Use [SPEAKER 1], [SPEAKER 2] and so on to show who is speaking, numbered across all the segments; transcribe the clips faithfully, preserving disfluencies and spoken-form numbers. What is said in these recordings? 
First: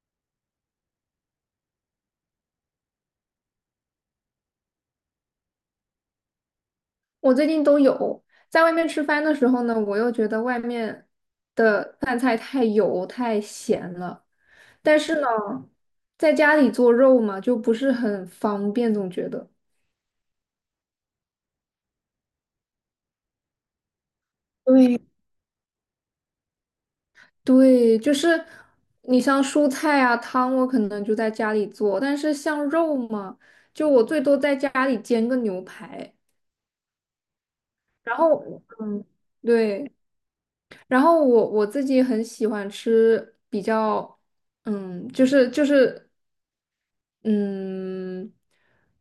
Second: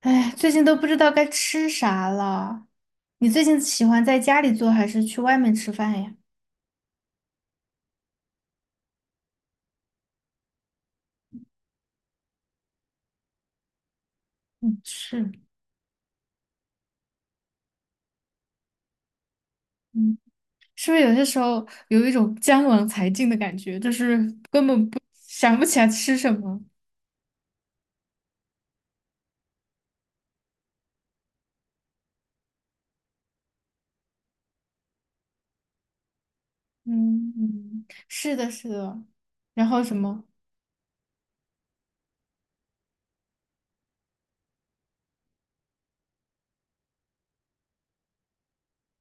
[SPEAKER 1] 哎，最近都不知道该吃啥了。你最近喜欢在家里做还是去外面吃饭呀？
[SPEAKER 2] 我最近都有，在外面吃饭的时候呢，我又觉得外面的饭菜太油太咸了，
[SPEAKER 1] 嗯，
[SPEAKER 2] 但是呢，
[SPEAKER 1] 是，
[SPEAKER 2] 在家里做肉嘛，就不是很方便，总觉得。
[SPEAKER 1] 嗯，是不是有些时候有一种江郎才尽的感觉，就是根本不
[SPEAKER 2] 对，
[SPEAKER 1] 想不起来吃什么？
[SPEAKER 2] 对，就是你像蔬菜啊、汤，我可能就在家里做，但是像肉嘛，就我最多在家里煎个牛排，
[SPEAKER 1] 嗯嗯，
[SPEAKER 2] 然
[SPEAKER 1] 是
[SPEAKER 2] 后
[SPEAKER 1] 的，是的。
[SPEAKER 2] 嗯，
[SPEAKER 1] 然后
[SPEAKER 2] 对，
[SPEAKER 1] 什么？
[SPEAKER 2] 然后我我自己很喜欢吃比较，嗯，就是就是。嗯，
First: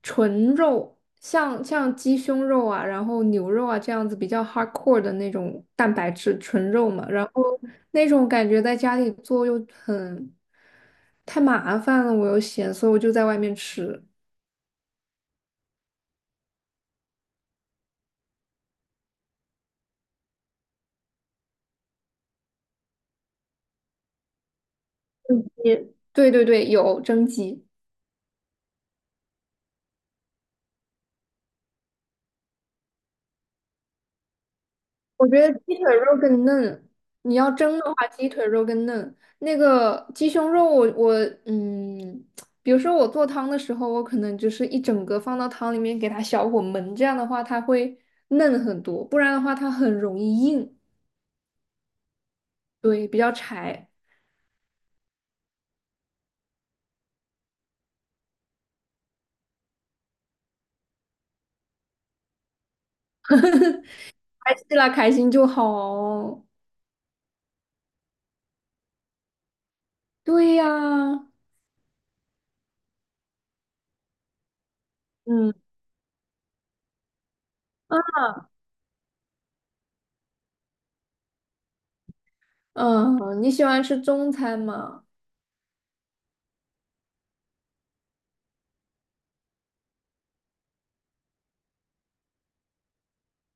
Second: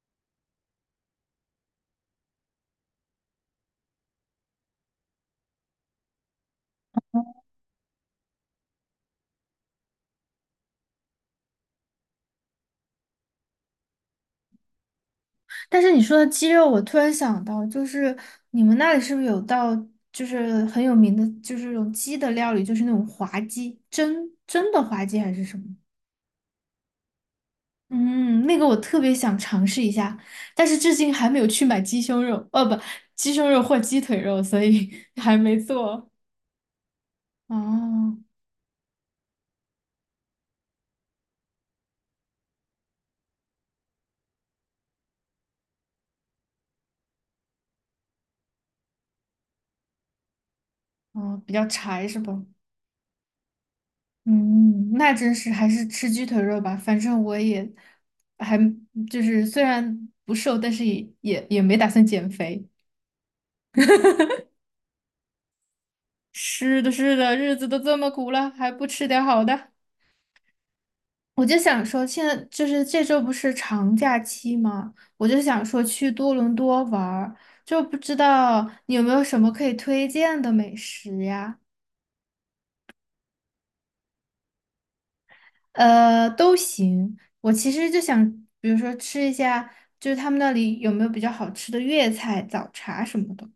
[SPEAKER 2] 纯肉，像像鸡胸肉啊，然后牛肉啊这样子比较 hardcore 的那种蛋白质纯肉嘛，然后那种感觉在家里做又很太麻烦了，我又嫌，所以我就在外面吃。
[SPEAKER 1] 但是你说的鸡肉，我突然想到，就是你们那里是不是有道就是很有名的，就是那种鸡的料理，就是那种滑鸡，蒸蒸的滑鸡还是
[SPEAKER 2] 嗯，
[SPEAKER 1] 什么？
[SPEAKER 2] 也对对对，有蒸鸡。
[SPEAKER 1] 嗯，那个我特别想尝试一下，但是至今还没有去买鸡胸肉，哦不，鸡胸肉或鸡腿肉，所以
[SPEAKER 2] 我
[SPEAKER 1] 还
[SPEAKER 2] 觉得
[SPEAKER 1] 没
[SPEAKER 2] 鸡腿
[SPEAKER 1] 做。
[SPEAKER 2] 肉更嫩，你要蒸的话，
[SPEAKER 1] 哦
[SPEAKER 2] 鸡腿肉更嫩。那个鸡胸肉我，我嗯，比如说我做汤的时候，我可能就是一整个放到汤里面给它小火焖，这样的话它会嫩很多，不然的话它很容易硬，
[SPEAKER 1] 哦，比较柴是吧？
[SPEAKER 2] 对，比较柴。
[SPEAKER 1] 嗯，那真是还是吃鸡腿肉吧，反正我也还就是虽然不瘦，但是也也也没打算减肥。
[SPEAKER 2] 开心啦，开心就好。
[SPEAKER 1] 是的，是的，日子都这么苦了，还不吃点好的。
[SPEAKER 2] 对呀，
[SPEAKER 1] 我就想说，现在就是这周不是长假期吗？我就
[SPEAKER 2] 嗯，
[SPEAKER 1] 想说去多伦多玩儿，就不知道你有没有什么可以推荐的美食呀？
[SPEAKER 2] 嗯，你喜欢吃中餐吗？
[SPEAKER 1] 呃，都行。我其实就想，比如说吃一下，就是他们那里有没有比较好吃的粤菜、早茶什么的。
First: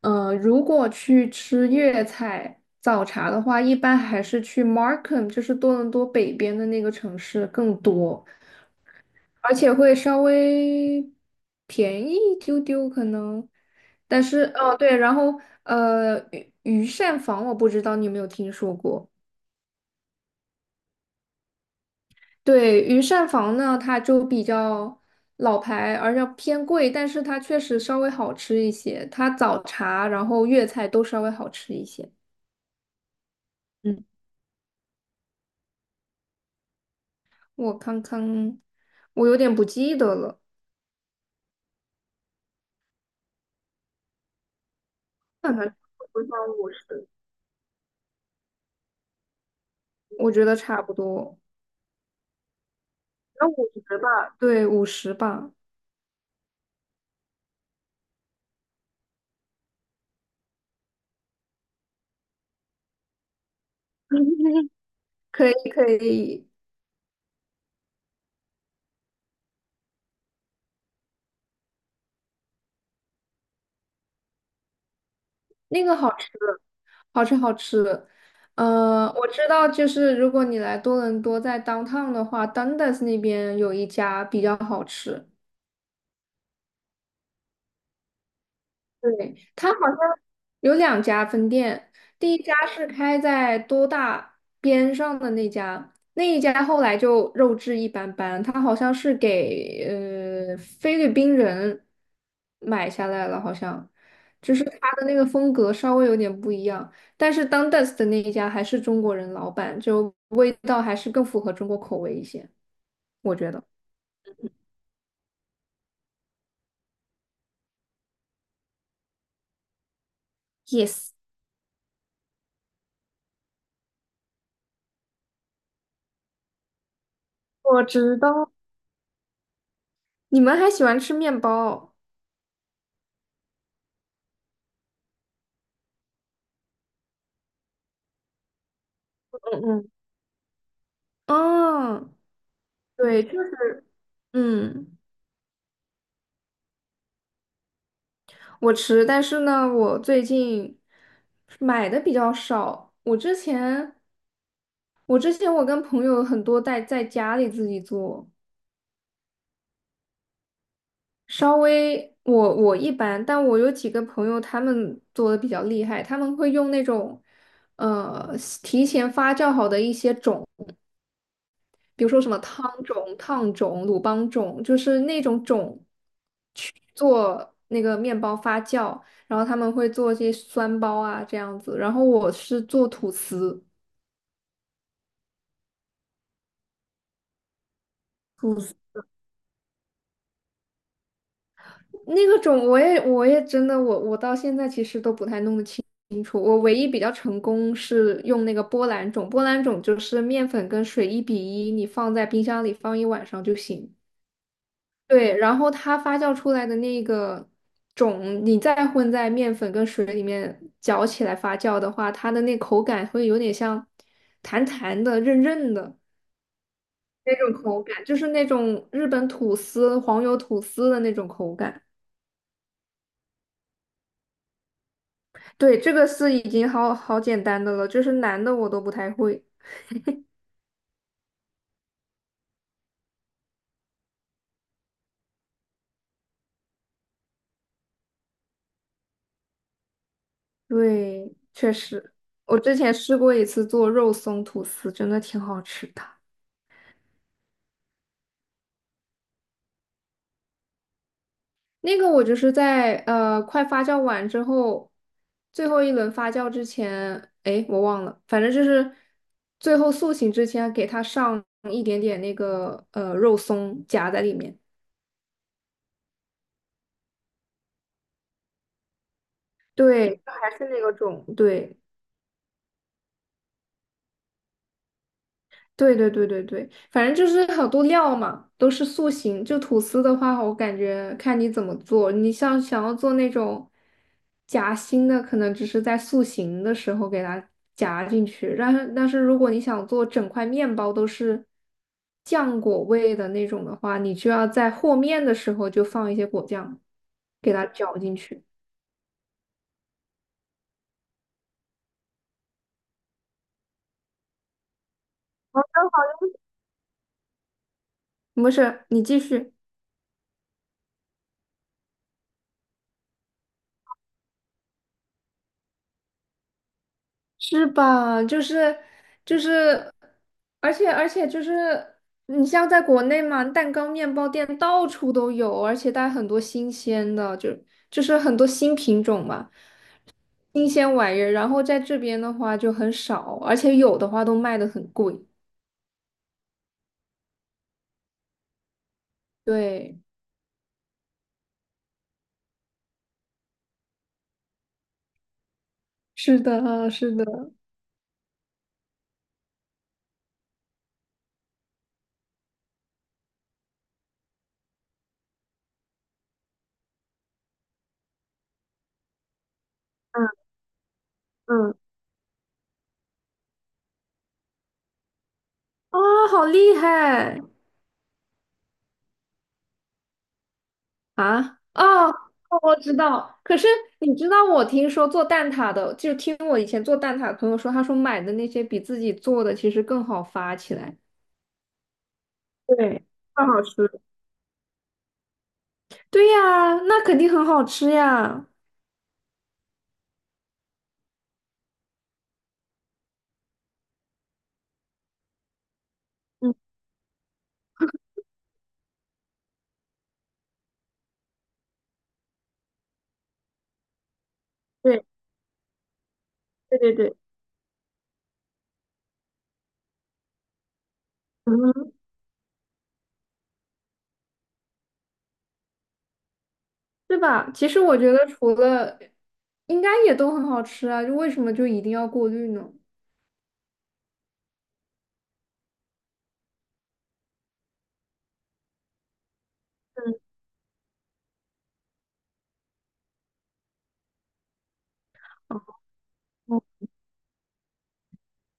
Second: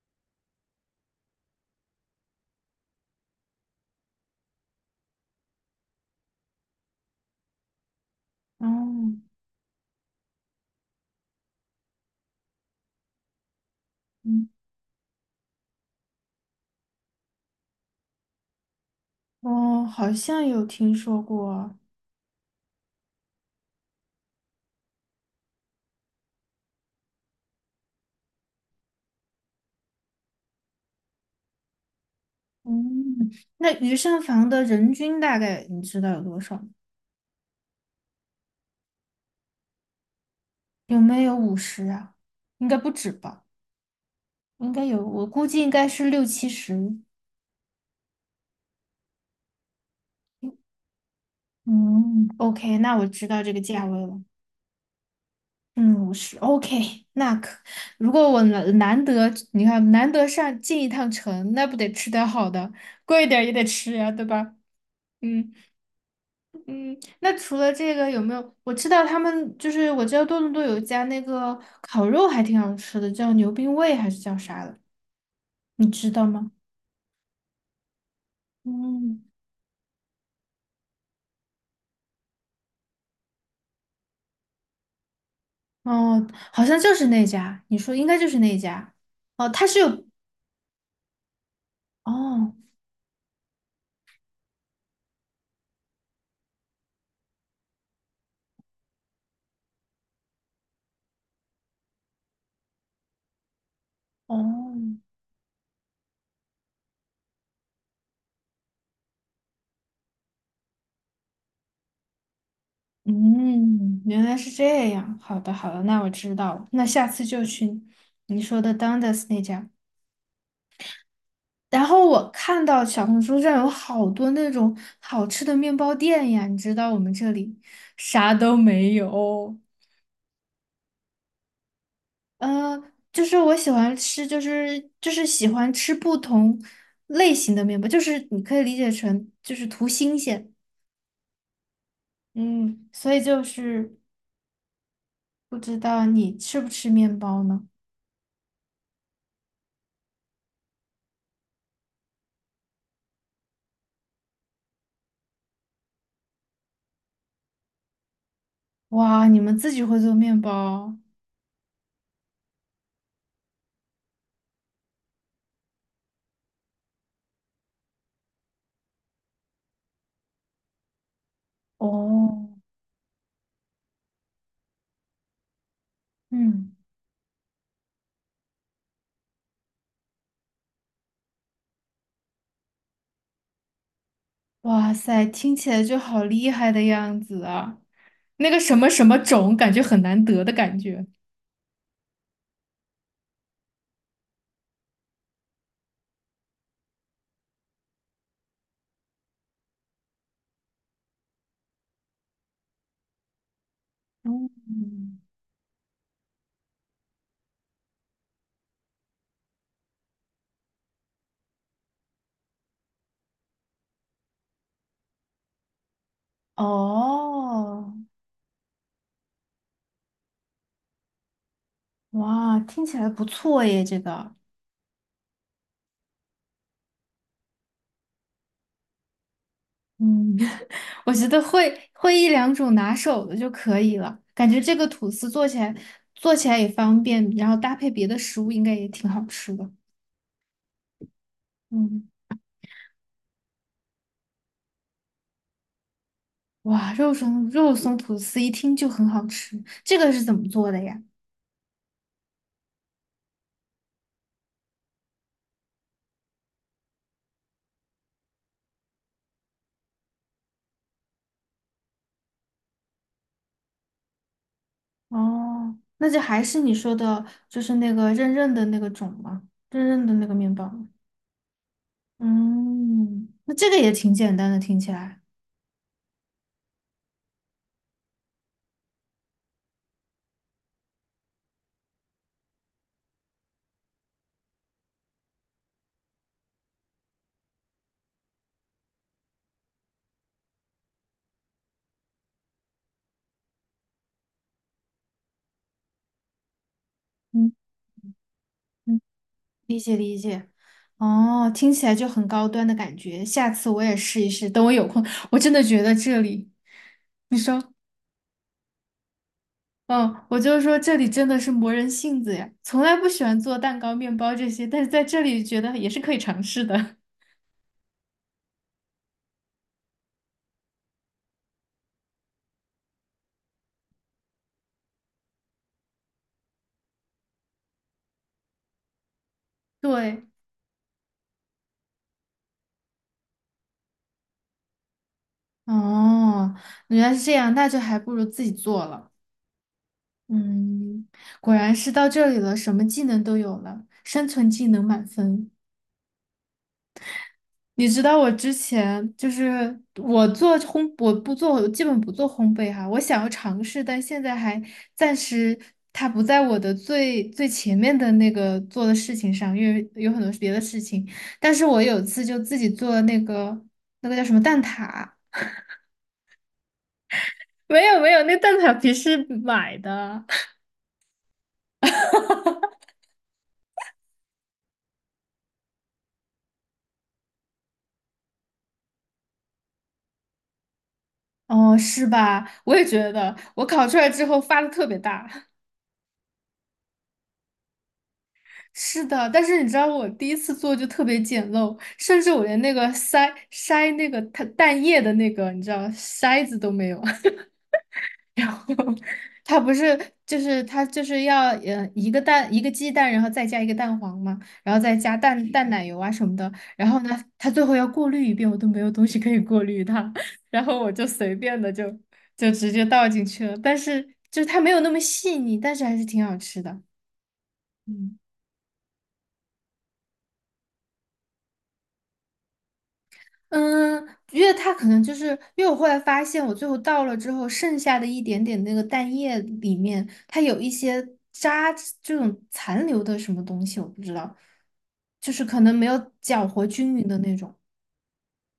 [SPEAKER 2] 呃，如果去吃粤菜早茶的话，一般还是去 Markham，就是多伦多北边的那个城市更多，
[SPEAKER 1] 哦，
[SPEAKER 2] 而且会稍微便宜一丢丢可能。但是
[SPEAKER 1] 嗯，
[SPEAKER 2] 哦，对，然后呃，御御膳房我不知道你有没有听说过。
[SPEAKER 1] 哦，好像有听说过。
[SPEAKER 2] 对，御膳房呢，它就比较老牌，而且偏贵，但是它确实稍微好吃一些。它早茶，然后粤菜都稍微好吃一些。
[SPEAKER 1] 嗯，那鱼
[SPEAKER 2] 嗯。
[SPEAKER 1] 膳房的人均大概你知道有多少吗？
[SPEAKER 2] 我看看，我有点不记得了，
[SPEAKER 1] 有没有五十啊？应该不止吧。应该有，我估
[SPEAKER 2] 看
[SPEAKER 1] 计应
[SPEAKER 2] 看，
[SPEAKER 1] 该是六
[SPEAKER 2] 我想
[SPEAKER 1] 七
[SPEAKER 2] 五
[SPEAKER 1] 十。
[SPEAKER 2] 十，我觉得差不多，
[SPEAKER 1] 嗯，OK，那我知道
[SPEAKER 2] 那
[SPEAKER 1] 这个
[SPEAKER 2] 五
[SPEAKER 1] 价
[SPEAKER 2] 十
[SPEAKER 1] 位了。
[SPEAKER 2] 吧。对，五十吧。
[SPEAKER 1] 嗯，五十，OK，那可，如果我难难得，你看难得上进一趟城，那不得吃点好的，贵一点儿也得吃呀，对吧？
[SPEAKER 2] 可
[SPEAKER 1] 嗯
[SPEAKER 2] 以可以，
[SPEAKER 1] 嗯，那除了这个有没有？我知道他们就是我知道多伦多有一家那个烤肉还挺好吃的，叫牛冰味还是叫啥的，
[SPEAKER 2] 那
[SPEAKER 1] 你
[SPEAKER 2] 个
[SPEAKER 1] 知
[SPEAKER 2] 好
[SPEAKER 1] 道
[SPEAKER 2] 吃，
[SPEAKER 1] 吗？
[SPEAKER 2] 好吃好吃。呃，
[SPEAKER 1] 嗯，
[SPEAKER 2] 我知道，就是如果你来多伦多，在 downtown 的话，Dundas 那边有一家比较好吃。
[SPEAKER 1] 哦，好像就是那家，你说应该就是那家。
[SPEAKER 2] 对，
[SPEAKER 1] 哦，它
[SPEAKER 2] 它
[SPEAKER 1] 是
[SPEAKER 2] 好像
[SPEAKER 1] 有
[SPEAKER 2] 有两家分店，第一
[SPEAKER 1] 哦
[SPEAKER 2] 家是开在多大边上的那家，那一家后来就肉质一般般，它好像是给呃菲律宾人买下来了，好像就是它
[SPEAKER 1] 哦，
[SPEAKER 2] 的那个风格稍微有点不一样，但是 Dundas 的那一家还是中国人老板，就味道还是更符合中国口味一些，我觉得。
[SPEAKER 1] 嗯，原来是这样。好的，好的，那我知道了。那下次就去你说的 Dundas 那家。
[SPEAKER 2] Yes，
[SPEAKER 1] 然后我看到小红书上有好多那种好吃的面包店呀，你知道我们这里
[SPEAKER 2] 我知
[SPEAKER 1] 啥
[SPEAKER 2] 道，
[SPEAKER 1] 都没有。
[SPEAKER 2] 你们还喜欢吃面包。
[SPEAKER 1] 呃，就是我喜欢吃，就是就是喜欢吃不同类型的面包，就是你可以理解成就
[SPEAKER 2] 嗯
[SPEAKER 1] 是图
[SPEAKER 2] 嗯，
[SPEAKER 1] 新鲜。
[SPEAKER 2] 哦，
[SPEAKER 1] 嗯，所以
[SPEAKER 2] 对，
[SPEAKER 1] 就
[SPEAKER 2] 就是
[SPEAKER 1] 是
[SPEAKER 2] 嗯，
[SPEAKER 1] 不知道你吃不吃面包呢？
[SPEAKER 2] 我吃，但是呢，我最近买的比较少。我之前，我之前我跟朋友很多在在家里自己做，
[SPEAKER 1] 哇，你们自己会做面包？
[SPEAKER 2] 稍微我我一般，但我有几个朋友他们做的比较厉害，他们会用那种呃提前发酵好的一些种，比如说什么
[SPEAKER 1] 哦，
[SPEAKER 2] 汤种、烫种、鲁邦种，就是那种种。
[SPEAKER 1] 嗯，
[SPEAKER 2] 做那个面包发酵，然后他们会做一些酸包啊这样子，然后我是做吐司，
[SPEAKER 1] 哇塞，听起来就好厉害的样子啊！那个
[SPEAKER 2] 吐
[SPEAKER 1] 什
[SPEAKER 2] 司
[SPEAKER 1] 么什么种，感觉很难得的感觉。
[SPEAKER 2] 那个种我也我也真的我我到现在其实都不太弄得清清楚，我唯一比较成功是用那个波兰种，波兰种就是面粉跟水一比一，你放在冰箱里放一晚上就行。
[SPEAKER 1] 嗯，
[SPEAKER 2] 对，然后它发酵出来的那个种，你再混在面粉跟水里面搅起来发酵的话，它的那口感会有点像弹弹的、韧韧的那种口
[SPEAKER 1] 哦，
[SPEAKER 2] 感，就是那种日本吐司、黄油吐司的那种口感。
[SPEAKER 1] 哇，听起来不错耶，这个，
[SPEAKER 2] 对，这个是已经好好简单的了，就是难的我都不太会。
[SPEAKER 1] 嗯，我觉得会会一两种拿手的就可以了，感觉这个吐司做起来做起来也方便，然后搭配别的食物应该也挺好吃的。
[SPEAKER 2] 对，确
[SPEAKER 1] 嗯。
[SPEAKER 2] 实，我之前试过一次做肉松吐司，真的挺好吃的。
[SPEAKER 1] 哇，肉松肉松吐司一听就很好吃，这个是怎么做的呀？
[SPEAKER 2] 那个我就是在呃快发酵完之后，最后一轮发酵之前，哎，我忘了，反正就是最后塑形之前给它上一点点那个呃肉松夹在里面。
[SPEAKER 1] 哦，那就还是你说的，就是那个韧韧的那个种吗？韧韧的
[SPEAKER 2] 对，
[SPEAKER 1] 那个
[SPEAKER 2] 还
[SPEAKER 1] 面包
[SPEAKER 2] 是那
[SPEAKER 1] 吗。
[SPEAKER 2] 个种，对。
[SPEAKER 1] 嗯，那这个也挺简单的，听起来。
[SPEAKER 2] 对对对对对，反正就是好多料嘛，都是塑形。就吐司的话，我感觉看你怎么做。你像想要做那种夹心的，可能只是在塑形的时候给它夹进去。但是但是如果你想做整块面包都是酱果味的那种的话，你就要在和面的时候就放一些果酱，
[SPEAKER 1] 嗯
[SPEAKER 2] 给它搅进去。
[SPEAKER 1] 嗯，哦，听起来就很高端的感觉。下次我也试一试，等我有空，我真的觉得这里，
[SPEAKER 2] 没事，你继续。
[SPEAKER 1] 嗯，我就说这里真的是磨人性子呀，从来不喜欢做蛋糕、面包这些，但是在这里觉得也是可以尝试的。
[SPEAKER 2] 是吧？就是就是，而且而且就是，你像在国内嘛，蛋糕、面包店到处都有，而且它很多新鲜的，就就是很多新品种嘛，
[SPEAKER 1] 对。
[SPEAKER 2] 新鲜玩意儿。然后在这边的话就很少，而且有的话都卖的很贵。
[SPEAKER 1] 哦，原来是这样，那就还不如自己做了。
[SPEAKER 2] 对，
[SPEAKER 1] 嗯，果然是到这里了，什么技能都有了，生存技能满分。
[SPEAKER 2] 是的，是的，
[SPEAKER 1] 你知道我之前就是我做烘，我不做，我基本不做烘焙哈，我想要尝试，但现在还暂时它不在我的最最前面的那个做的事情上，因为有很
[SPEAKER 2] 嗯
[SPEAKER 1] 多别的事情。但是
[SPEAKER 2] 嗯，
[SPEAKER 1] 我有一次就自己做了那个那个叫什么蛋挞，
[SPEAKER 2] 啊，好厉害！
[SPEAKER 1] 没有没有，那蛋挞皮是买的。
[SPEAKER 2] 啊，哦，哦我知道。可是你知道，我听说做蛋挞的，就听我以前做蛋挞的朋友说，他说买的那些比自己做的其实更好发起来。
[SPEAKER 1] 哦，是吧？我也
[SPEAKER 2] 对，
[SPEAKER 1] 觉得，
[SPEAKER 2] 更好
[SPEAKER 1] 我
[SPEAKER 2] 吃。
[SPEAKER 1] 烤出来之后发的特别大。
[SPEAKER 2] 对呀，那肯定很好吃呀，
[SPEAKER 1] 是的，但是你知道我第一次做就特别简陋，甚至我连那个筛筛那个它蛋液的那个，你知道筛
[SPEAKER 2] 嗯，
[SPEAKER 1] 子都没有。然后它不是就是它就是要呃一个蛋一个鸡蛋，然后再加一个蛋黄嘛，然后再
[SPEAKER 2] 对
[SPEAKER 1] 加蛋蛋奶油啊什么的，
[SPEAKER 2] 对
[SPEAKER 1] 然
[SPEAKER 2] 对
[SPEAKER 1] 后
[SPEAKER 2] 对，
[SPEAKER 1] 呢，它最后要过滤一遍，我都没有东西可以过滤它，然后我就随便的就
[SPEAKER 2] 嗯，
[SPEAKER 1] 就直接倒进去了，但是就是它没有那么细腻，但是还是挺好吃的。
[SPEAKER 2] 对吧？其实我觉
[SPEAKER 1] 嗯
[SPEAKER 2] 得除了应该也都很好吃啊，就为什么就一定要过滤呢？
[SPEAKER 1] 嗯，因为它可能就是因为我后来发现，我最后倒了之后，剩下的一点点那个蛋液里面，
[SPEAKER 2] 嗯，
[SPEAKER 1] 它有一些渣这种残留的什么东西，我不知道，就是可
[SPEAKER 2] 哦，
[SPEAKER 1] 能没有搅和均匀的那种。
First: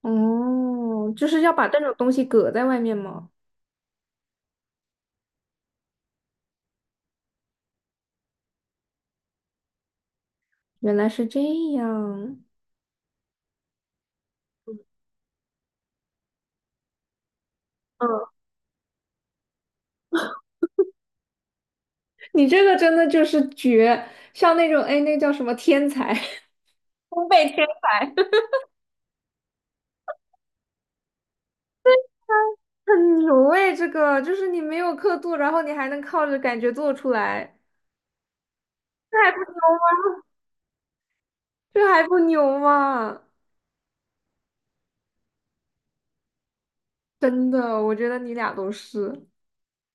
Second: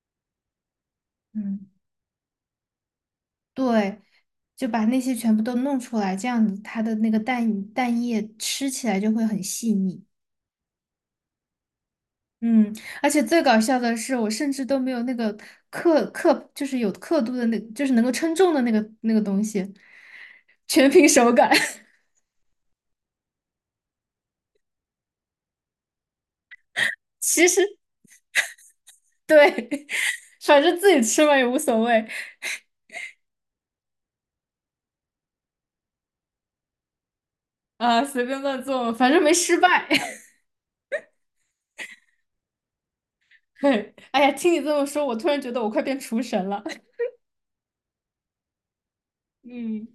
[SPEAKER 2] 哦，就是要
[SPEAKER 1] 嗯，
[SPEAKER 2] 把这种东西搁在外面吗？
[SPEAKER 1] 对，就把那些全部都弄出来，这样子它的那个蛋蛋液吃起来就会很细腻。
[SPEAKER 2] 原来是这样。
[SPEAKER 1] 嗯，而且最搞笑的是，我甚至都没有那个刻刻，就是有刻度的那，就是能够称
[SPEAKER 2] 嗯。
[SPEAKER 1] 重的那个那个东西。全凭手感。
[SPEAKER 2] 你这个真的就是绝，像那种哎，那叫什么天才，烘
[SPEAKER 1] 其
[SPEAKER 2] 焙天
[SPEAKER 1] 实
[SPEAKER 2] 才，
[SPEAKER 1] 对，反正自己吃嘛也无所谓
[SPEAKER 2] 很牛哎，这个就是你没有刻度，然后你还能靠着感觉做出来，
[SPEAKER 1] 啊，随便乱做，反
[SPEAKER 2] 这
[SPEAKER 1] 正
[SPEAKER 2] 还
[SPEAKER 1] 没
[SPEAKER 2] 不
[SPEAKER 1] 失
[SPEAKER 2] 牛
[SPEAKER 1] 败。
[SPEAKER 2] 吗？这还不牛吗？
[SPEAKER 1] 哎呀，听你这么说，我突然觉得我快变厨神了。
[SPEAKER 2] 真的，我觉得你俩都是。
[SPEAKER 1] 嗯，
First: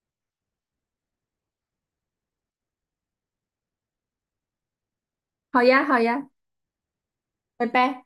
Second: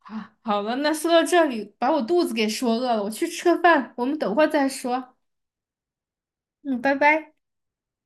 [SPEAKER 1] 啊，好了，那说到这里，把我肚子给说饿了，我去吃个饭，我们等会儿再说。
[SPEAKER 2] 好呀，好呀，
[SPEAKER 1] 嗯，拜拜。
[SPEAKER 2] 拜拜。